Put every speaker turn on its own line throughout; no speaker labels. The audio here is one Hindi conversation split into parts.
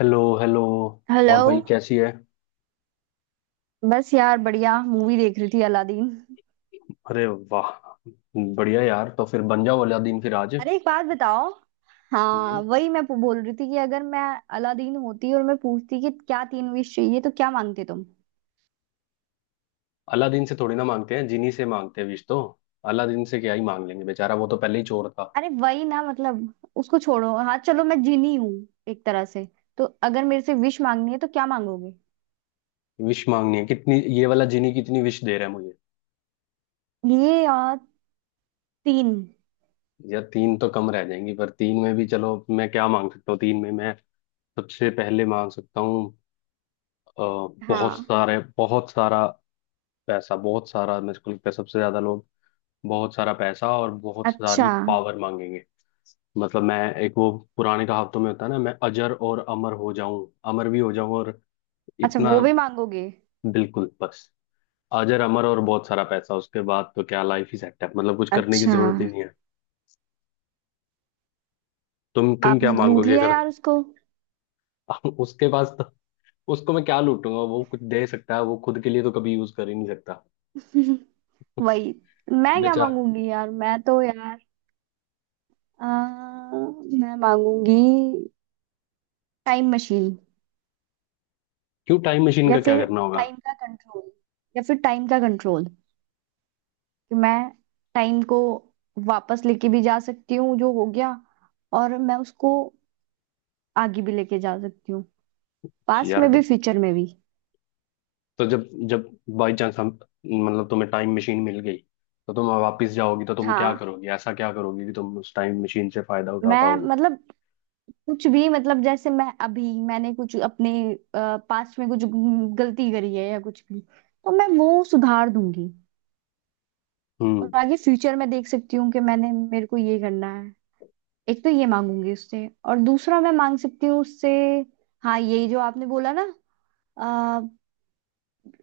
Hello hello.
हेलो।
और भाई, कैसी है?
बस यार, बढ़िया मूवी देख रही थी, अलादीन।
अरे, वाह, बढ़िया यार। तो फिर बन जाओ अलादीन फिर आज।
अरे, एक बात बताओ। हाँ,
हम्म।
वही मैं बोल रही थी कि अगर मैं अलादीन होती और मैं पूछती कि क्या तीन विश चाहिए, तो क्या मांगते तुम?
अलादीन से थोड़ी ना मांगते हैं, जिनी से मांगते हैं विश तो। अलादीन से क्या ही मांग लेंगे, बेचारा वो तो पहले ही चोर था।
अरे वही ना, मतलब उसको छोड़ो। हाँ चलो, मैं जिनी हूँ एक तरह से। तो अगर मेरे से विश मांगनी है तो क्या मांगोगे?
विश मांगनी है कितनी? ये वाला जिनी कितनी विश दे रहा है मुझे?
ये और तीन।
यार, तीन तो कम रह जाएंगी, पर तीन में भी चलो मैं क्या मांग सकता हूँ। तीन में मैं सबसे पहले मांग सकता हूँ। अ,
हाँ।
बहुत सारा पैसा। बहुत सारा, मेरे को लगता है सबसे ज्यादा लोग बहुत सारा पैसा और बहुत
अच्छा।
सारी पावर मांगेंगे। मतलब मैं एक वो पुराने कहावतों में होता है ना, मैं अजर और अमर हो जाऊं, अमर भी हो जाऊं और
अच्छा
इतना।
वो भी मांगोगे?
बिल्कुल, बस अजर अमर और बहुत सारा पैसा, उसके बाद तो क्या लाइफ ही सेट है। मतलब कुछ करने की
अच्छा,
जरूरत ही नहीं है। तुम क्या
आपने लूट
मांगोगे
लिया
अगर।
यार उसको।
उसके पास तो उसको मैं क्या लूटूंगा? वो कुछ दे सकता है, वो खुद के लिए तो कभी यूज कर ही नहीं सकता।
वही। मैं क्या
बेचा
मांगूंगी यार, मैं तो यार आ, मैं मांगूंगी टाइम मशीन।
क्यों, टाइम मशीन
या
का क्या
फिर
करना होगा?
टाइम का कंट्रोल, या फिर टाइम का कंट्रोल। कि मैं टाइम को वापस लेके भी जा सकती हूँ जो हो गया, और मैं उसको आगे भी लेके जा सकती हूँ, पास्ट
यार,
में भी फ्यूचर में भी।
तो जब जब बाई चांस हम मतलब तुम्हें टाइम मशीन मिल गई, तो तुम वापस जाओगी तो तुम क्या
हाँ,
करोगी? ऐसा क्या करोगी कि तुम उस टाइम मशीन से फायदा उठा
मैं
पाओगी?
मतलब कुछ भी, मतलब जैसे मैं अभी, मैंने कुछ अपने पास्ट में कुछ गलती करी है या कुछ भी, तो मैं वो सुधार दूंगी। और
हम्म।
आगे फ्यूचर में देख सकती हूँ कि मैंने मेरे को ये करना है। एक तो ये मांगूंगी उससे, और दूसरा मैं मांग सकती हूँ उससे। हाँ यही जो आपने बोला ना, आ,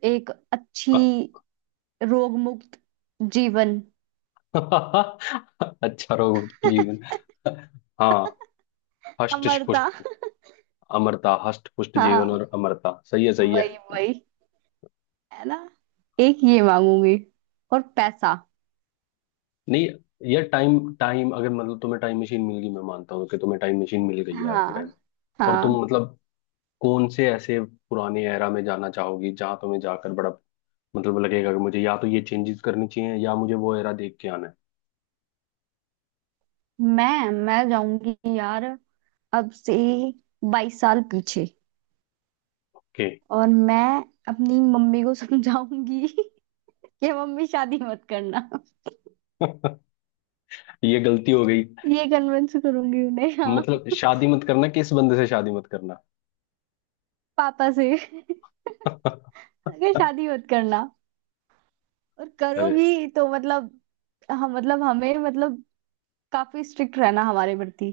एक अच्छी, रोग मुक्त जीवन,
अच्छा रहोगे जीवन। हाँ, हष्ट
अमरता।
पुष्ट। अमरता, हष्ट पुष्ट जीवन
हाँ,
और अमरता। सही है, सही है।
वही वही। है ना। एक ये मांगूंगी, और पैसा।
नहीं, ये टाइम टाइम अगर मतलब तुम्हें टाइम मशीन मिल गई, मैं मानता हूँ कि तुम्हें टाइम मशीन मिल गई है आज के टाइम,
हाँ।
और तुम
हाँ,
मतलब कौन से ऐसे पुराने एरा में जाना चाहोगी जहां तुम्हें जाकर बड़ा मतलब लगेगा कि मुझे या तो ये चेंजेस करनी चाहिए या मुझे वो एरा देख के आना है।
मैं जाऊंगी यार अब से 22 साल पीछे।
ओके।
और मैं अपनी मम्मी को समझाऊंगी कि मम्मी शादी मत करना।
ये गलती हो गई।
ये कन्विंस करूंगी उन्हें। हाँ।
मतलब शादी मत करना, किस बंदे से शादी मत करना?
पापा से। अगर शादी मत करना, और
अरे,
करोगी तो मतलब हम मतलब हमें मतलब काफी स्ट्रिक्ट रहना हमारे प्रति।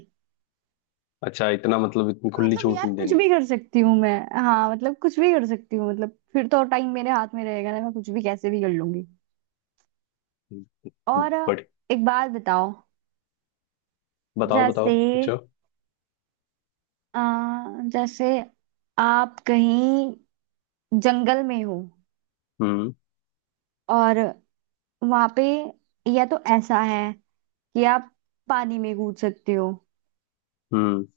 अच्छा इतना मतलब इतनी
तो
खुली
मतलब
छूट
यार,
नहीं
कुछ
देनी।
भी कर सकती हूँ मैं। हाँ मतलब कुछ भी कर सकती हूँ, मतलब फिर तो टाइम मेरे हाथ में रहेगा ना, मैं कुछ भी कैसे भी कर लूंगी। और
बट
एक बात बताओ।
बताओ, बताओ,
जैसे,
पूछो।
अ, जैसे आप कहीं जंगल में हो,
हम्म
और वहां पे या तो ऐसा है कि आप पानी में कूद सकते हो,
हम्म।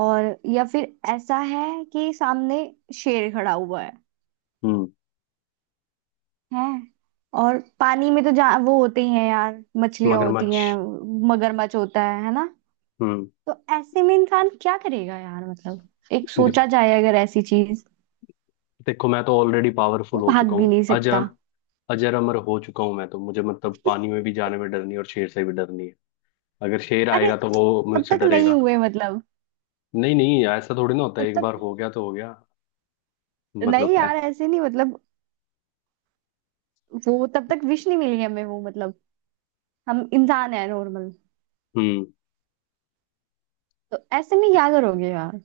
और या फिर ऐसा है कि सामने शेर खड़ा हुआ है।
हम्म।
हैं। और पानी में तो जा वो होते ही हैं यार, मछलियां होती
मगरमच्छ।
हैं, मगरमच्छ होता है ना।
हम्म।
तो ऐसे में इंसान क्या करेगा यार, मतलब। एक सोचा
देख-
जाए अगर ऐसी चीज।
देखो, मैं तो ऑलरेडी पावरफुल
वो
हो
भाग
चुका
भी
हूँ।
नहीं सकता।
अजब, अजर अमर हो चुका हूं मैं तो, मुझे मतलब पानी में भी जाने में डर नहीं और शेर से भी डर नहीं है। अगर शेर
अरे
आएगा तो वो
तब
मुझसे
तक नहीं
डरेगा।
हुए मतलब।
नहीं नहीं, ऐसा थोड़ी ना होता है,
तब
एक
तक
बार हो गया तो हो गया। मतलब
नहीं यार,
ऐसा।
ऐसे नहीं, मतलब वो तब तक विश नहीं मिली हमें, वो मतलब हम इंसान है नॉर्मल।
हम्म।
तो ऐसे में क्या करोगे यार?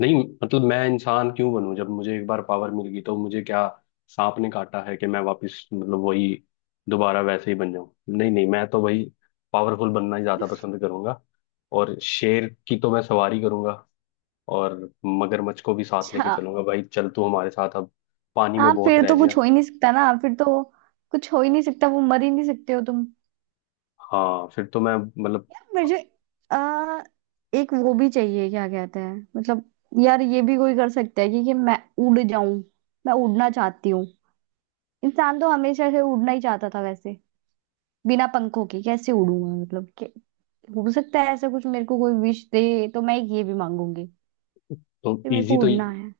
नहीं मतलब मैं इंसान क्यों बनूं? जब मुझे एक बार पावर मिल गई तो मुझे क्या सांप ने काटा है कि मैं वापस मतलब वही दोबारा वैसे ही बन जाऊं? नहीं नहीं, मैं तो वही पावरफुल बनना ही ज्यादा पसंद करूंगा। और शेर की तो मैं सवारी करूंगा। और मगरमच्छ को भी साथ लेके
अच्छा।
चलूंगा, भाई चल तू हमारे साथ अब। पानी में
हाँ
बहुत
फिर
रह
तो कुछ
लिया।
हो ही नहीं सकता ना, फिर तो कुछ हो ही नहीं सकता, वो मर ही नहीं सकते हो तुम।
हाँ, फिर तो मैं मतलब।
यार मुझे आ, एक वो भी चाहिए, क्या कहते हैं मतलब। यार ये भी कोई कर सकता है कि मैं उड़ जाऊं। मैं उड़ना चाहती हूँ। इंसान तो हमेशा से उड़ना ही चाहता था वैसे। बिना पंखों के कैसे उड़ूंगा, मतलब कि हो सकता है ऐसा कुछ। मेरे को कोई विश दे तो मैं एक ये भी मांगूंगी
तो
कि मेरे
इजी
को
तो।
उड़ना है।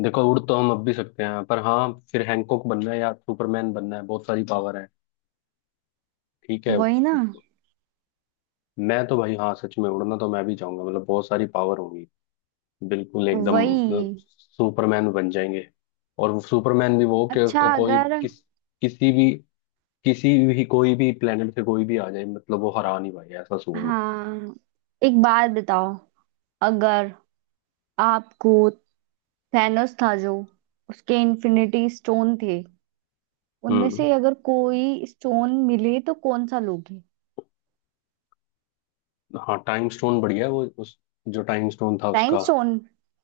देखो, उड़ तो हम अब भी सकते हैं, पर हाँ फिर हैंकॉक बनना है या सुपरमैन बनना है, बहुत सारी पावर है। ठीक है।
वही ना।
मैं तो भाई, हाँ, सच में उड़ना तो मैं भी चाहूंगा, मतलब बहुत सारी पावर होगी। बिल्कुल एकदम, मतलब
वही।
सुपरमैन बन जाएंगे। और वो सुपरमैन भी वो, कि
अच्छा
उसको कोई
अगर।
किसी भी किसी भी कोई भी प्लेनेट से कोई भी आ जाए, मतलब वो हरा नहीं पाएगा ऐसा सुपरमैन।
हाँ एक बात बताओ। अगर आपको थैनोस था जो, उसके इन्फिनिटी स्टोन थे, उनमें
हम्म।
से अगर कोई स्टोन मिले तो कौन सा लोगे?
हाँ, टाइम स्टोन बढ़िया है वो। उस जो टाइम स्टोन था
टाइम
उसका।
स्टोन।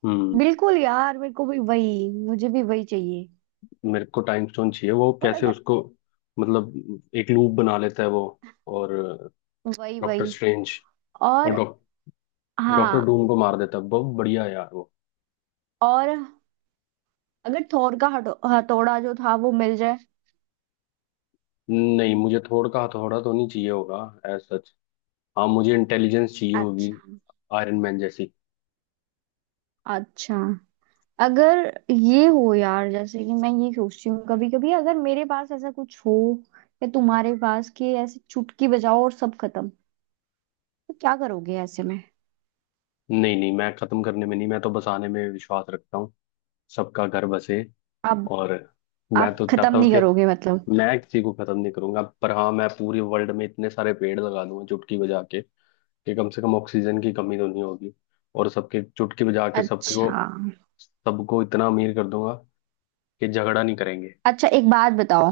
हम्म।
बिल्कुल यार, मेरे को भी वही, मुझे भी वही चाहिए।
मेरे को टाइम स्टोन चाहिए। वो
और
कैसे
अगर
उसको मतलब एक लूप बना लेता है वो। और
वही
डॉक्टर
वही।
स्ट्रेंज। और
और
डॉक्टर
हाँ,
डूम को मार देता है, बहुत बढ़िया है यार वो।
और अगर थोर का हथौड़ा जो था वो मिल जाए।
नहीं, मुझे थोड़ा का हथौड़ा तो नहीं चाहिए होगा। As such. हाँ, मुझे इंटेलिजेंस चाहिए होगी,
अच्छा।
आयरन मैन जैसी।
अच्छा अगर ये हो यार, जैसे कि मैं ये सोचती हूँ कभी कभी, अगर मेरे पास ऐसा कुछ हो या तुम्हारे पास, कि ऐसे चुटकी बजाओ और सब खत्म, तो क्या करोगे ऐसे में?
नहीं नहीं, मैं खत्म करने में नहीं, मैं तो बसाने में विश्वास रखता हूँ। सबका घर बसे।
आप।
और मैं
आप
तो
खत्म
चाहता हूँ
नहीं
कि
करोगे मतलब।
मैं किसी को खत्म नहीं करूंगा, पर हाँ मैं पूरे वर्ल्ड में इतने सारे पेड़ लगा दूंगा चुटकी बजा के, कि कम से कम ऑक्सीजन की कमी तो नहीं होगी। और सबके चुटकी बजा के सबके को,
अच्छा।
सबको इतना अमीर कर दूंगा कि झगड़ा नहीं करेंगे।
अच्छा एक बात बताओ।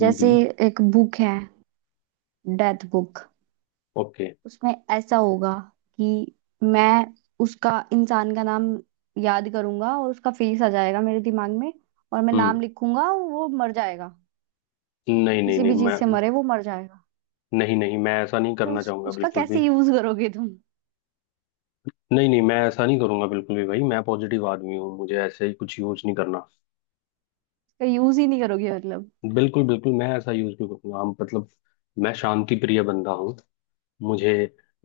जैसे
हम्म।
एक बुक है, डेथ बुक।
ओके।
उसमें ऐसा होगा कि मैं उसका, इंसान का नाम याद करूंगा और उसका फेस आ जाएगा मेरे दिमाग में, और मैं
हम्म।
नाम लिखूंगा वो मर जाएगा।
नहीं नहीं
किसी
नहीं
भी
मैं।
चीज से मरे, वो मर जाएगा।
नहीं नहीं, मैं ऐसा नहीं
तो
करना चाहूंगा
उसका
बिल्कुल भी।
कैसे यूज करोगे तुम?
नहीं नहीं, मैं ऐसा नहीं करूंगा बिल्कुल भी, भाई मैं पॉजिटिव आदमी हूँ, मुझे ऐसे ही कुछ यूज नहीं करना।
उसका यूज ही नहीं करोगे मतलब।
बिल्कुल बिल्कुल, मैं ऐसा यूज नहीं करूंगा। हम मतलब मैं शांति प्रिय बंदा हूँ। मुझे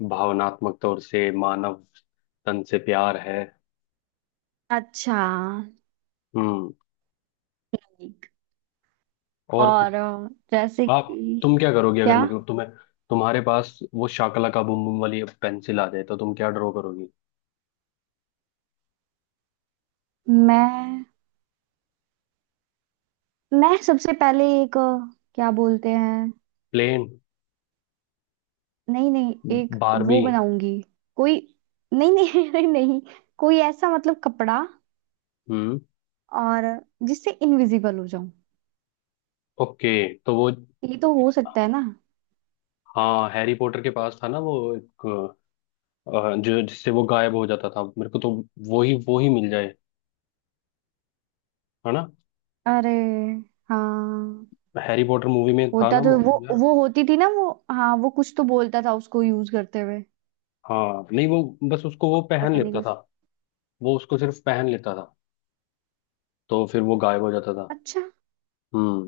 भावनात्मक तौर से मानव तन से प्यार है।
अच्छा।
हम्म।
ठीक।
और
और जैसे
आप
कि
तुम क्या करोगे अगर
क्या?
मतलब तुम्हें, तुम्हारे पास वो शाकला का बुम बुम वाली पेंसिल आ जाए तो तुम क्या ड्रॉ करोगी?
मैं मैं सबसे पहले एक क्या बोलते हैं।
प्लेन।
नहीं नहीं एक
बारबी।
वो बनाऊंगी। कोई। नहीं नहीं नहीं नहीं। कोई ऐसा, मतलब कपड़ा,
हम्म।
और जिससे इनविजिबल हो जाऊं।
ओके। तो वो,
ये तो हो सकता है ना।
हाँ, हैरी पॉटर के पास था ना वो एक, जो जिससे वो गायब हो जाता था। मेरे को तो वो ही मिल जाए, है ना।
अरे हाँ।
हैरी पॉटर मूवी में था
होता
ना वो।
तो वो।
यार,
वो होती थी ना वो, हाँ। वो कुछ तो बोलता था उसको यूज करते हुए,
हाँ, नहीं वो बस उसको वो पहन
पता नहीं
लेता था।
कुछ।
वो उसको सिर्फ पहन लेता था तो फिर वो गायब हो जाता था।
अच्छा
हम्म।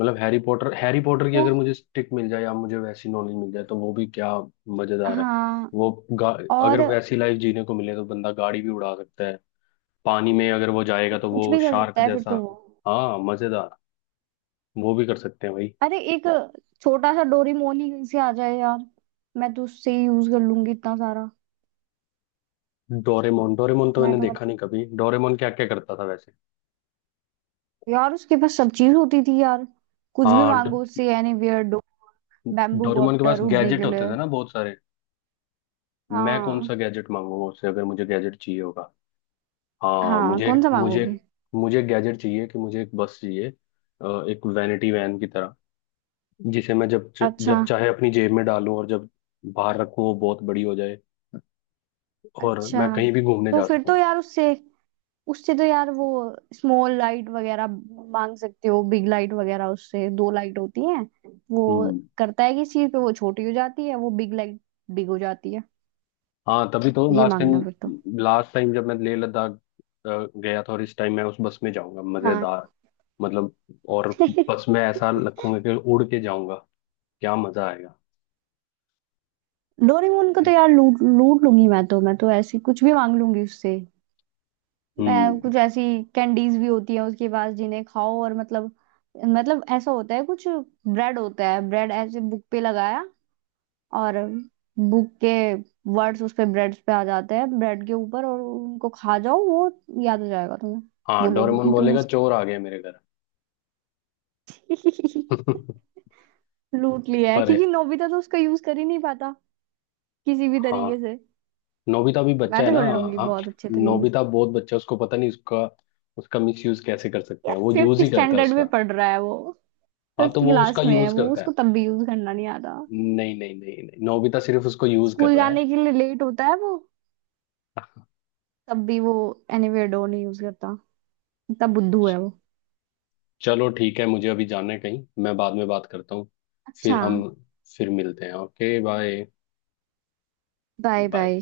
मतलब हैरी पॉटर, हैरी पॉटर की
तो।
अगर मुझे स्टिक मिल जाए या मुझे वैसी नॉलेज मिल जाए तो वो भी क्या मजेदार है।
हाँ।
वो गा, अगर
और
वैसी लाइफ जीने को मिले तो बंदा गाड़ी भी उड़ा सकता है। पानी में अगर वो जाएगा तो
कुछ
वो
भी कर
शार्क
सकता है फिर तो
जैसा।
वो।
हाँ, मजेदार, वो भी कर सकते हैं भाई।
अरे एक छोटा सा डोरीमोन ही कहीं से आ जाए यार, मैं तो उससे ही यूज कर लूंगी इतना सारा।
डोरेमोन, डोरेमोन तो
मैं
मैंने
तो
देखा
मतलब,
नहीं कभी, डोरेमोन क्या क्या करता था वैसे?
यार उसके पास सब चीज होती थी यार, कुछ भी
हाँ,
मांगो उससे। यानी बियर्डो। बैम्बू
डोरेमोन के
कॉप्टर
पास
उड़ने
गैजेट
के
होते
लिए।
थे ना बहुत सारे। मैं कौन
हाँ।
सा गैजेट मांगूंगा उससे अगर मुझे गैजेट चाहिए होगा? हाँ,
हाँ
मुझे
कौन सा
मुझे
मांगोगे।
मुझे गैजेट चाहिए कि मुझे एक बस चाहिए। एक वैनिटी वैन की तरह, जिसे मैं
अच्छा।
जब चाहे अपनी जेब में डालूं और जब बाहर रखूं वो बहुत बड़ी हो जाए, और
अच्छा
मैं कहीं भी घूमने
तो
जा
फिर
सकूं।
तो यार उससे, उससे तो यार वो स्मॉल लाइट वगैरह मांग सकते हो, बिग लाइट वगैरह। उससे दो लाइट होती है। वो
हम्म।
करता है किस चीज पे वो छोटी हो जाती है, वो बिग लाइट, बिग हो जाती है।
हाँ, तभी तो
ये
लास्ट
मांगना फिर तो।
टाइम, लास्ट टाइम जब मैं लेह लद्दाख गया था, और इस टाइम मैं उस बस में जाऊंगा।
हाँ
मजेदार, मतलब। और बस में ऐसा रखूंगा कि उड़ के जाऊंगा, क्या मजा आएगा।
डोरेमोन को तो यार लूट लूट लूंगी मैं तो, मैं तो ऐसी कुछ भी मांग लूंगी उससे। मैं,
हम्म।
कुछ ऐसी कैंडीज भी होती है उसके पास, जिन्हें खाओ और मतलब, मतलब ऐसा होता है कुछ। ब्रेड होता है, ब्रेड ऐसे बुक पे लगाया, और बुक के वर्ड्स उस पे ब्रेड पे आ जाते हैं, ब्रेड के ऊपर, और उनको खा जाओ, वो याद हो जाएगा तुम्हें।
हाँ,
बोलोगी
डोरेमोन
नहीं तुम
बोलेगा
उसको।
चोर आ गए मेरे घर।
लूट लिया है,
पर,
क्योंकि नोबिता तो उसका यूज कर ही नहीं पाता किसी भी तरीके
हाँ,
से।
नोबिता भी
मैं
बच्चा है
तो
ना।
कर लूंगी
हाँ,
बहुत अच्छे तरीके।
नोबिता बहुत बच्चा है, उसको पता नहीं उसका उसका मिसयूज कैसे कर सकते
यार
हैं, वो
फिफ्थ
यूज ही करता है
स्टैंडर्ड में
उसका।
पढ़ रहा है वो,
हाँ,
फिफ्थ
तो वो उसका
क्लास में है
यूज
वो,
करता
उसको
है।
तब भी यूज करना नहीं आता।
नहीं नहीं नहीं नहीं, नोबिता सिर्फ उसको यूज कर
स्कूल
रहा है।
जाने के लिए लेट होता है वो, तब भी वो एनीवेयर डोर नहीं यूज करता, इतना बुद्धू है वो।
चलो ठीक है, मुझे अभी जाना है कहीं, मैं बाद में बात करता हूँ।
अच्छा,
फिर हम फिर मिलते हैं, okay, bye.
Bye
bye.
Bye.